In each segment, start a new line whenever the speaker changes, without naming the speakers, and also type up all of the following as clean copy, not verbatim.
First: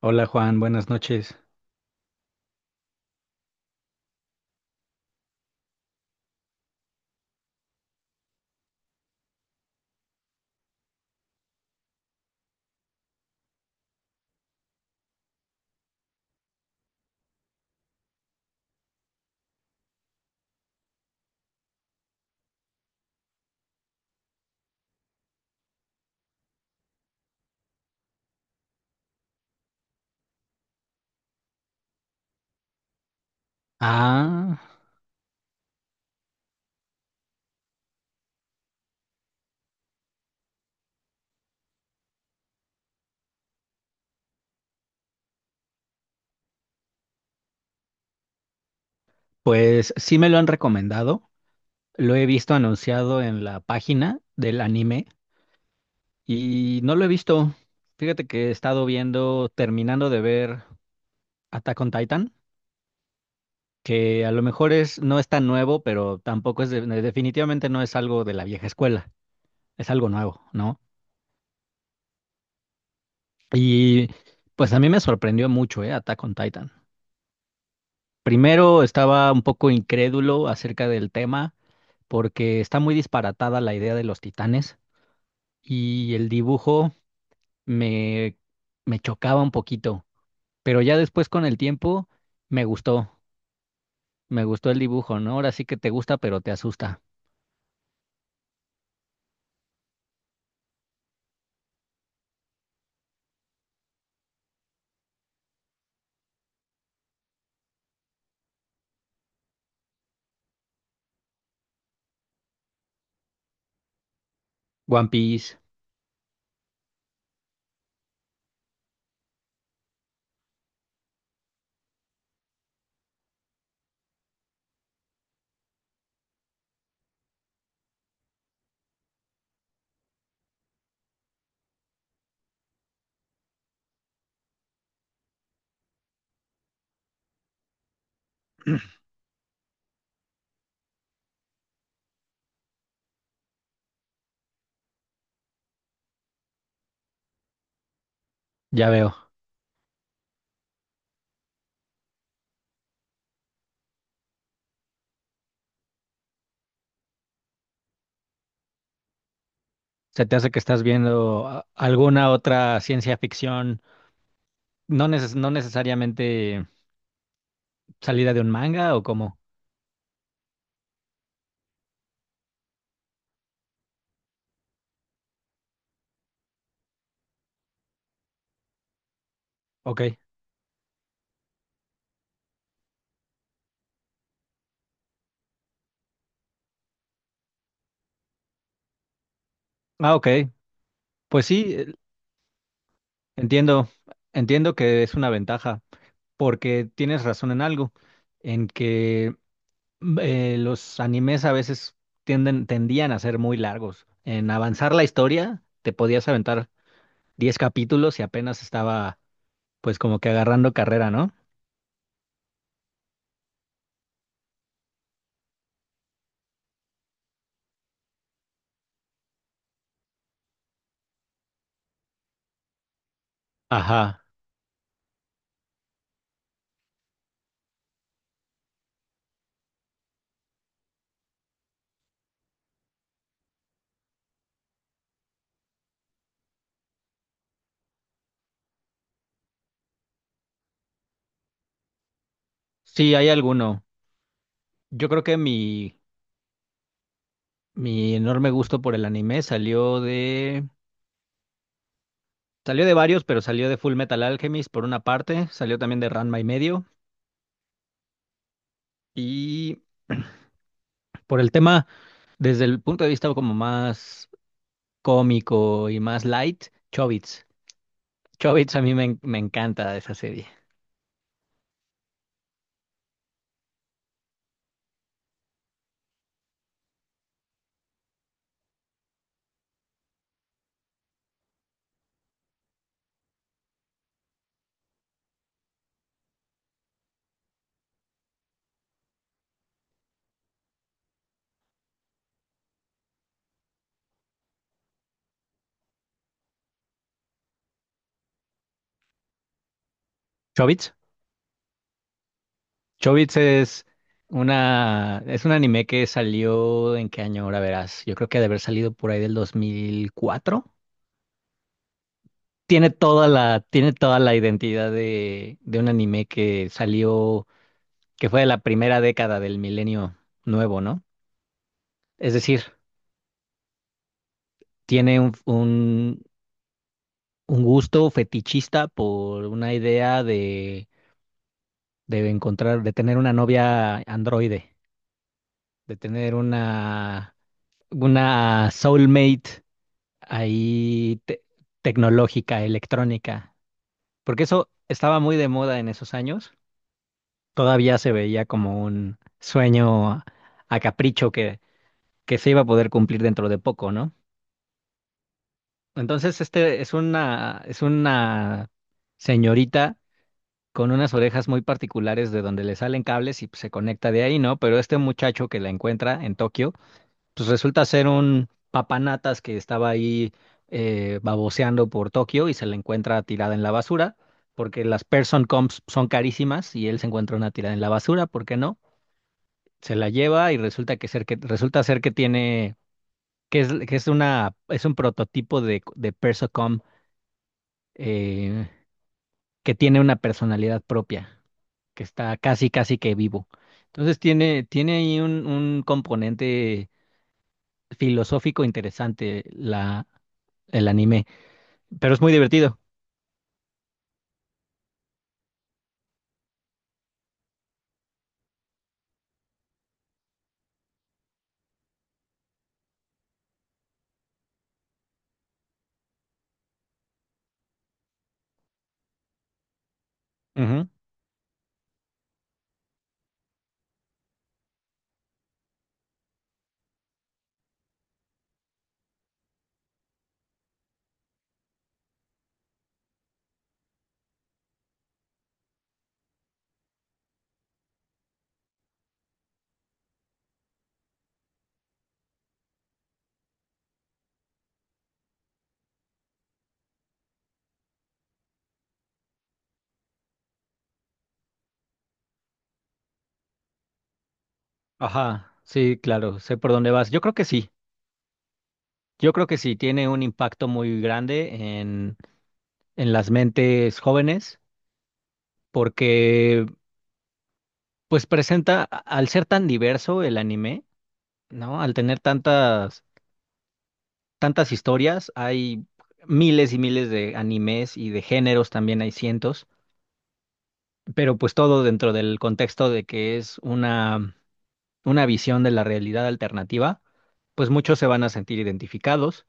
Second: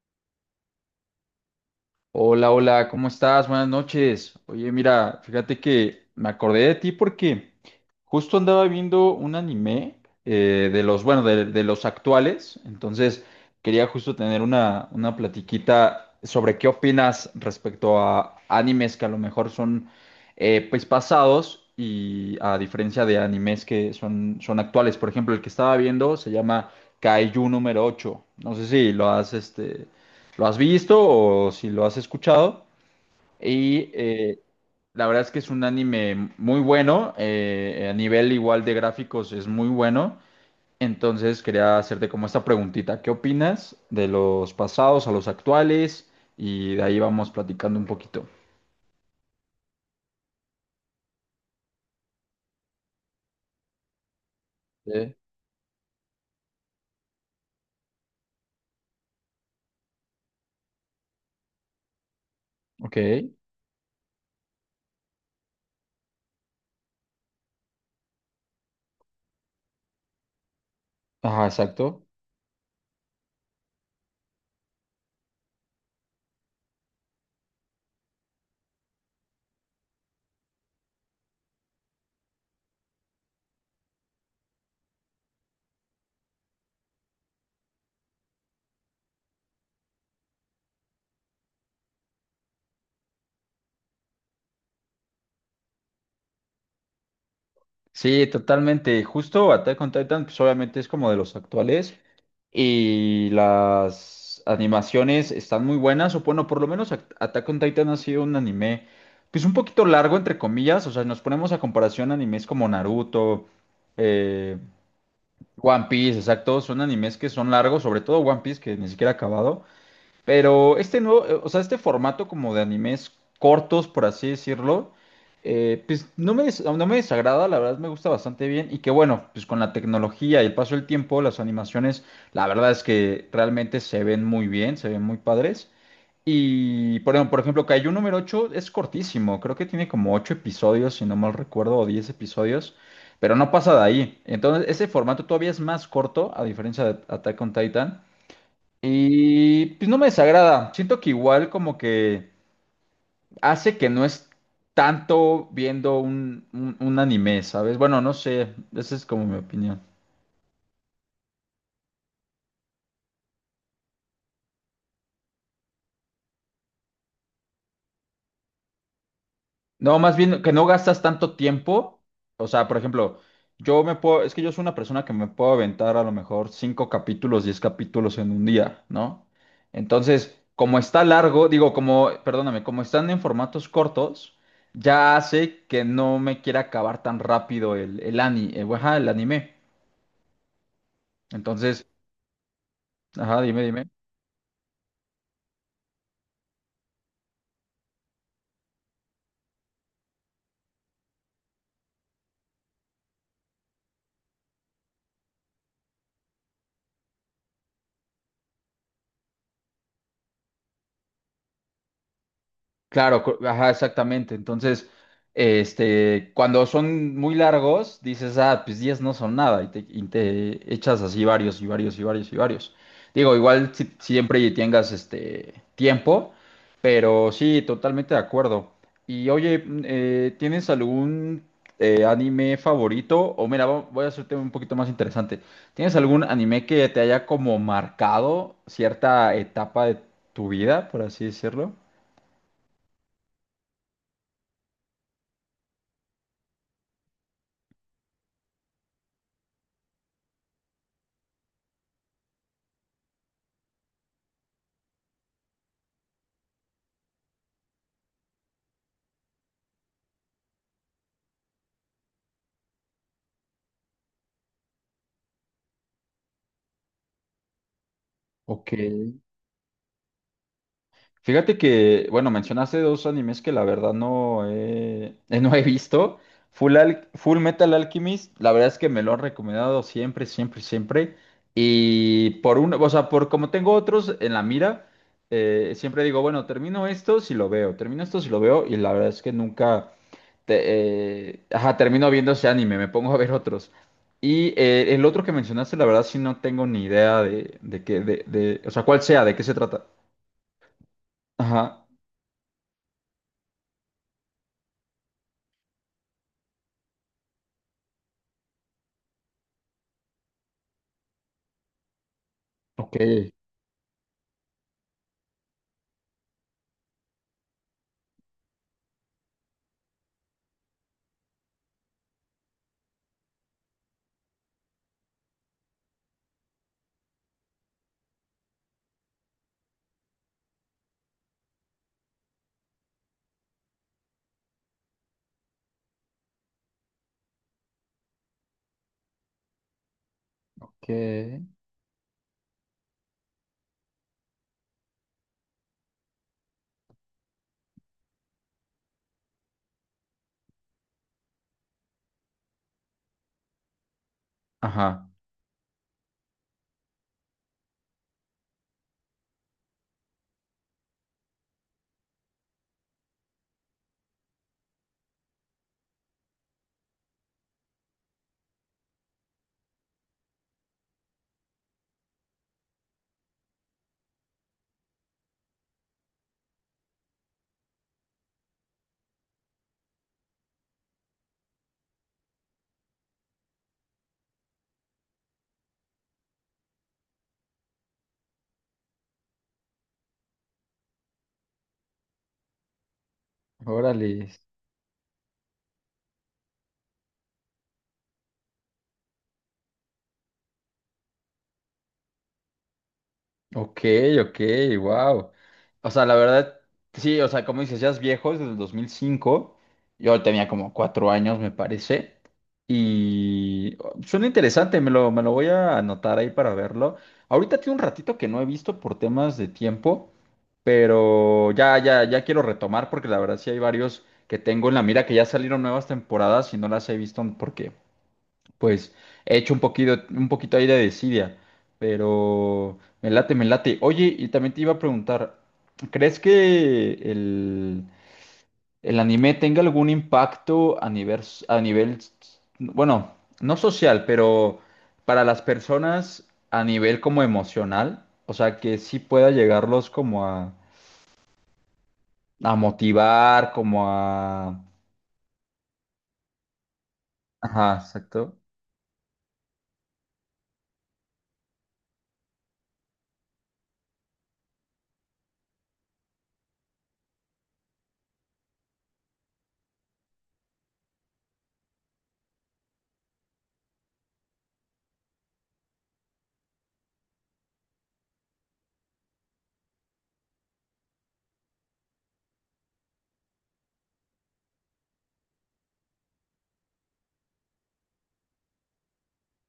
Hola Juan, buenas noches.
Hola, hola, ¿cómo estás? Buenas noches. Oye, mira, fíjate que me acordé de ti porque justo andaba viendo un anime de los, bueno, de los actuales. Entonces, quería justo tener una platiquita sobre qué opinas respecto a animes que a lo mejor son pues pasados y a diferencia de animes que son actuales. Por ejemplo, el que estaba viendo se llama Kaiju número ocho. No sé si lo has, lo has visto o si lo has escuchado. Y eh,
Ah,
la verdad es que es un anime muy bueno, a nivel igual de gráficos es muy bueno. Entonces quería hacerte como esta preguntita, ¿qué opinas de los pasados a los actuales? Y de ahí vamos platicando un poquito.
pues sí me lo han recomendado. Lo he visto anunciado en la página del anime
Sí.
y no lo he visto. Fíjate que he estado viendo, terminando de ver Attack on Titan,
Ok,
que a lo mejor es, no es tan nuevo, pero tampoco es, definitivamente no es algo de la vieja escuela, es algo nuevo, ¿no?
ajá, exacto.
Y pues a mí me sorprendió mucho, Attack on Titan. Primero estaba un poco incrédulo acerca del tema porque está muy disparatada la idea de los titanes y el dibujo me, me chocaba un poquito, pero ya después con el tiempo me gustó, me gustó el dibujo, ¿no? Ahora sí que te gusta, pero te asusta.
Sí, totalmente. Justo Attack on Titan, pues obviamente es como de los actuales y las animaciones están muy buenas, o bueno, por lo menos Attack on Titan ha sido un anime, pues un poquito largo, entre comillas, o sea, nos ponemos a comparación a animes como Naruto, eh,
One Piece,
One Piece, exacto, son animes que son largos, sobre todo One Piece, que ni siquiera ha acabado, pero este nuevo, o sea, este formato como de animes cortos, por así decirlo, pues no me desagrada, la verdad me gusta bastante bien. Y que bueno, pues con la tecnología y el paso del tiempo, las animaciones, la verdad es que realmente se ven muy bien, se ven muy padres. Por ejemplo, Kaiju número ocho es cortísimo, creo que tiene como 8 episodios, si no mal recuerdo, o 10 episodios, pero no pasa de ahí. Entonces, ese formato todavía es más corto, a diferencia de Attack on Titan.
ya veo.
Y pues no me desagrada. Siento que igual como que hace que no es tanto viendo un anime, ¿sabes? Bueno, no sé. Esa es como mi opinión.
Se te hace que estás viendo alguna otra ciencia ficción, no necesariamente salida de un manga o cómo.
No, más bien que no gastas tanto tiempo. O sea, por ejemplo, es que yo soy una persona que me puedo aventar a lo mejor cinco capítulos, diez capítulos en un día, ¿no?
Ok.
Entonces, como está largo, digo, como, perdóname, como están en formatos cortos, ya hace que no me quiera acabar tan rápido ajá, el anime.
Ah, ok. Pues sí,
Entonces, ajá, dime,
entiendo,
dime.
entiendo que es una ventaja, porque tienes razón en algo, en que los animes a veces tendían a ser muy largos. En avanzar la historia, te podías aventar 10 capítulos y apenas estaba pues como que agarrando carrera, ¿no?
Claro, ajá, exactamente. Entonces, este, cuando son muy largos, dices, ah, pues 10 no son nada, y te echas así varios y varios y varios y varios. Digo, igual si-
Ajá.
siempre tengas este tiempo, pero sí, totalmente de acuerdo. Y oye, ¿tienes algún anime favorito? O mira, voy a hacerte un poquito más interesante. ¿Tienes algún anime que te haya como marcado cierta etapa de tu vida, por así decirlo?
Sí, hay alguno. Yo creo que mi enorme gusto por el anime salió de... Salió de varios, pero salió de Full Metal Alchemist por una parte, salió también de Ranma y medio, y por el tema, desde el punto de vista como más cómico y más light, Chobits.
Ok.
Chobits a mí me encanta esa serie.
Fíjate que, bueno, mencionaste dos animes que la verdad no he, no he visto. Full Metal Alchemist, la verdad es que me lo han recomendado siempre, siempre, siempre. Y por uno, o sea, por como tengo otros en la mira, siempre digo, bueno, termino esto si lo veo, termino esto si lo veo, y la verdad es que nunca te- ajá, termino viendo ese anime, me pongo a ver otros. El otro que mencionaste, la verdad sí no tengo ni idea de, de, o sea, cuál sea, de qué se trata.
¿Chobits?
Ajá.
Chobits es es un anime que salió en qué año, ahora verás. Yo creo que ha de haber salido por ahí del 2004. Tiene
Ok,
toda tiene toda la identidad de un anime que salió, que fue de la primera década del milenio nuevo, ¿no? Es decir, tiene un gusto fetichista por una idea de encontrar, de tener una novia androide, de tener una soulmate ahí
ok.
tecnológica, electrónica, porque eso estaba muy de moda en esos años, todavía se veía como un sueño a capricho que se iba a poder cumplir dentro de poco, ¿no?
Ajá,
Entonces, este es es una señorita con unas orejas muy particulares de donde le salen cables y pues, se conecta de ahí, ¿no? Pero este muchacho que la encuentra en Tokio, pues resulta ser un papanatas que estaba ahí baboseando por Tokio y se la encuentra tirada en la basura, porque las person comps son carísimas y él se encuentra una tirada en la basura, ¿por qué no? Se la lleva y resulta ser que tiene que es una es un prototipo de persocom eh, que tiene una personalidad propia, que está casi casi que vivo. Entonces
órale.
tiene ahí un componente filosófico interesante la el anime. Pero es muy divertido.
Ok, ok, wow. O sea, la verdad, sí, o sea, como dices, ya es viejo, es del 2005. Yo tenía como 4 años, me parece. Y oh, suena interesante, me lo voy a anotar ahí para verlo. Ahorita tiene un ratito que no he visto por temas de tiempo,
Ujú.
pero ya, ya, ya quiero retomar porque la verdad sí hay varios que tengo en la mira que ya salieron nuevas temporadas y no las he visto porque pues he hecho un poquito ahí de desidia, pero me late, me late. Oye, y también te iba a preguntar, ¿crees que el anime tenga algún impacto a nivel, bueno, no social, pero para las personas a nivel como emocional? O sea, que sí pueda llegarlos como a motivar, como a...
Ajá, sí, claro, sé por dónde vas. Yo creo que sí,
Ajá, exacto.
yo creo que sí, tiene un impacto muy grande en las mentes jóvenes, porque pues presenta, al ser tan diverso el anime, ¿no? Al tener tantas, tantas historias, hay miles y miles de animes y de géneros también hay cientos, pero pues todo dentro del contexto de que es una visión de la realidad alternativa, pues muchos se van a sentir identificados,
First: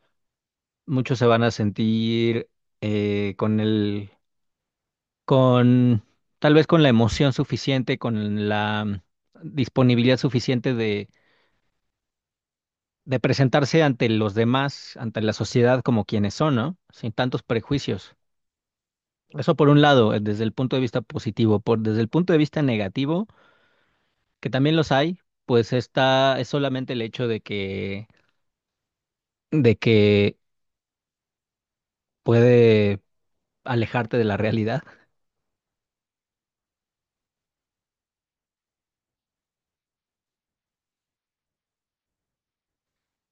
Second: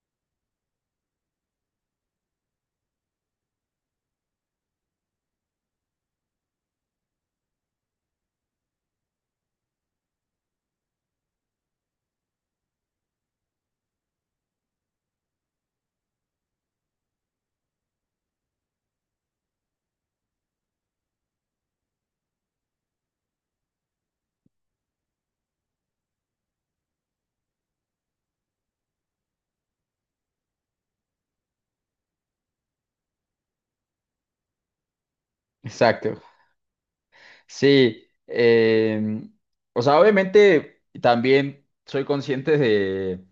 muchos se van a sentir con con, tal vez con la emoción suficiente, con la disponibilidad suficiente de presentarse ante los demás, ante la sociedad como quienes son, ¿no? Sin tantos prejuicios. Eso por un lado, desde el punto de vista positivo, por, desde el punto de vista negativo, que también los hay, pues está, es solamente el hecho de que puede alejarte de la realidad.
Exacto, sí, o sea, obviamente también soy consciente de,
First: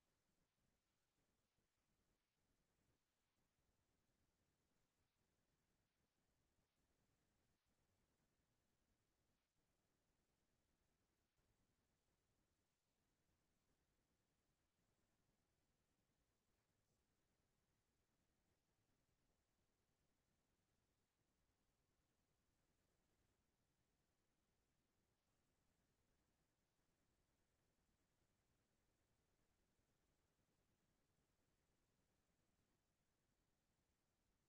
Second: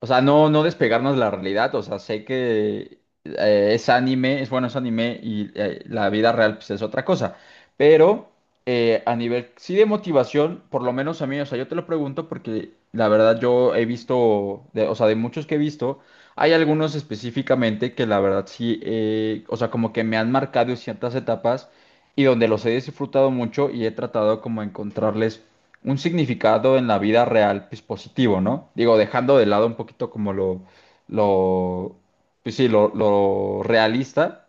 o sea, no, no despegarnos de la realidad. O sea, sé que es anime, es bueno, es anime y la vida real pues, es otra cosa. Pero a nivel, sí de motivación, por lo menos a mí, o sea, yo te lo pregunto porque la verdad yo he visto, o sea, de muchos que he visto, hay algunos específicamente que la verdad sí, o sea, como que me han marcado en ciertas etapas y donde los he disfrutado mucho y he tratado como encontrarles un significado en la vida real, pues positivo, ¿no? Digo, dejando de lado un poquito como lo, pues sí, lo realista,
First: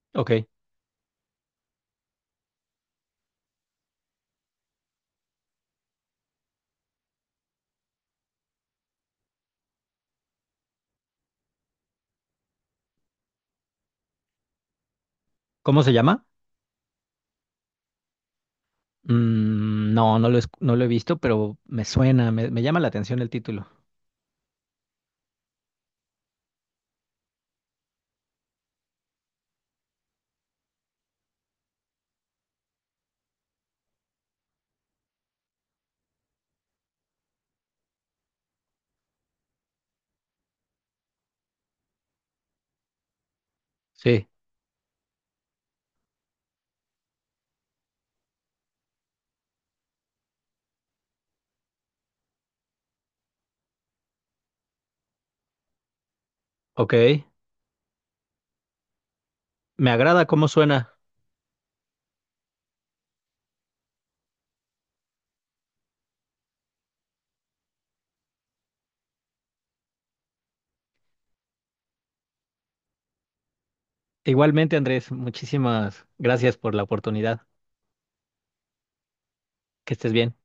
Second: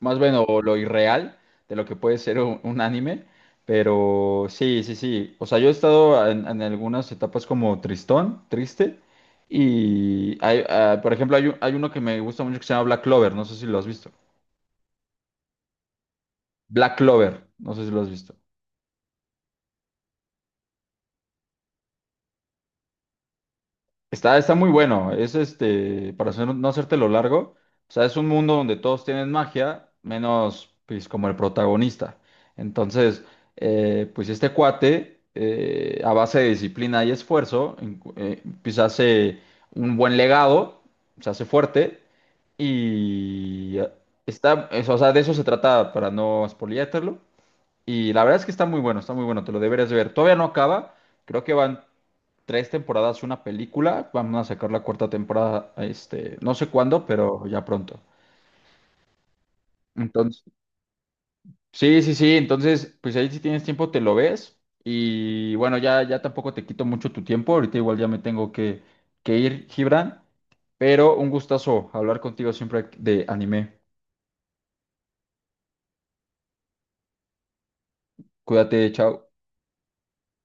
más bien
Ok.
o lo irreal de lo que puede ser un anime, pero sí, sí, sí. O sea, yo he estado en algunas etapas como tristón, triste, y hay, ah, por ejemplo, hay uno que me gusta mucho que se llama Black Clover, no sé si lo has visto.
¿Cómo se llama?
Black Clover, no sé si lo has visto.
No, no lo he visto, pero me suena, me llama la atención el título.
Está, está muy bueno. Es este, no hacértelo largo, o sea, es un mundo donde todos tienen magia, menos pues como el protagonista. Entonces, pues este cuate, a base de disciplina y esfuerzo, pues hace un buen legado, se hace fuerte y
Sí,
está, o sea, de eso se trata para no spoileártelo. Y la verdad es que está muy bueno, te lo deberías de ver. Todavía no acaba, creo que van 3 temporadas, una película. Vamos a sacar la cuarta temporada, este, no sé
ok.
cuándo, pero ya pronto.
Me agrada
Entonces,
cómo suena.
sí, sí, sí. Entonces, pues ahí si tienes tiempo te lo ves. Y bueno, ya, ya tampoco te quito mucho tu tiempo. Ahorita igual ya me tengo que ir, Gibran. Pero un gustazo hablar contigo siempre de anime.
Igualmente, Andrés, muchísimas gracias por la oportunidad.
Cuídate, chao.
Que estés bien.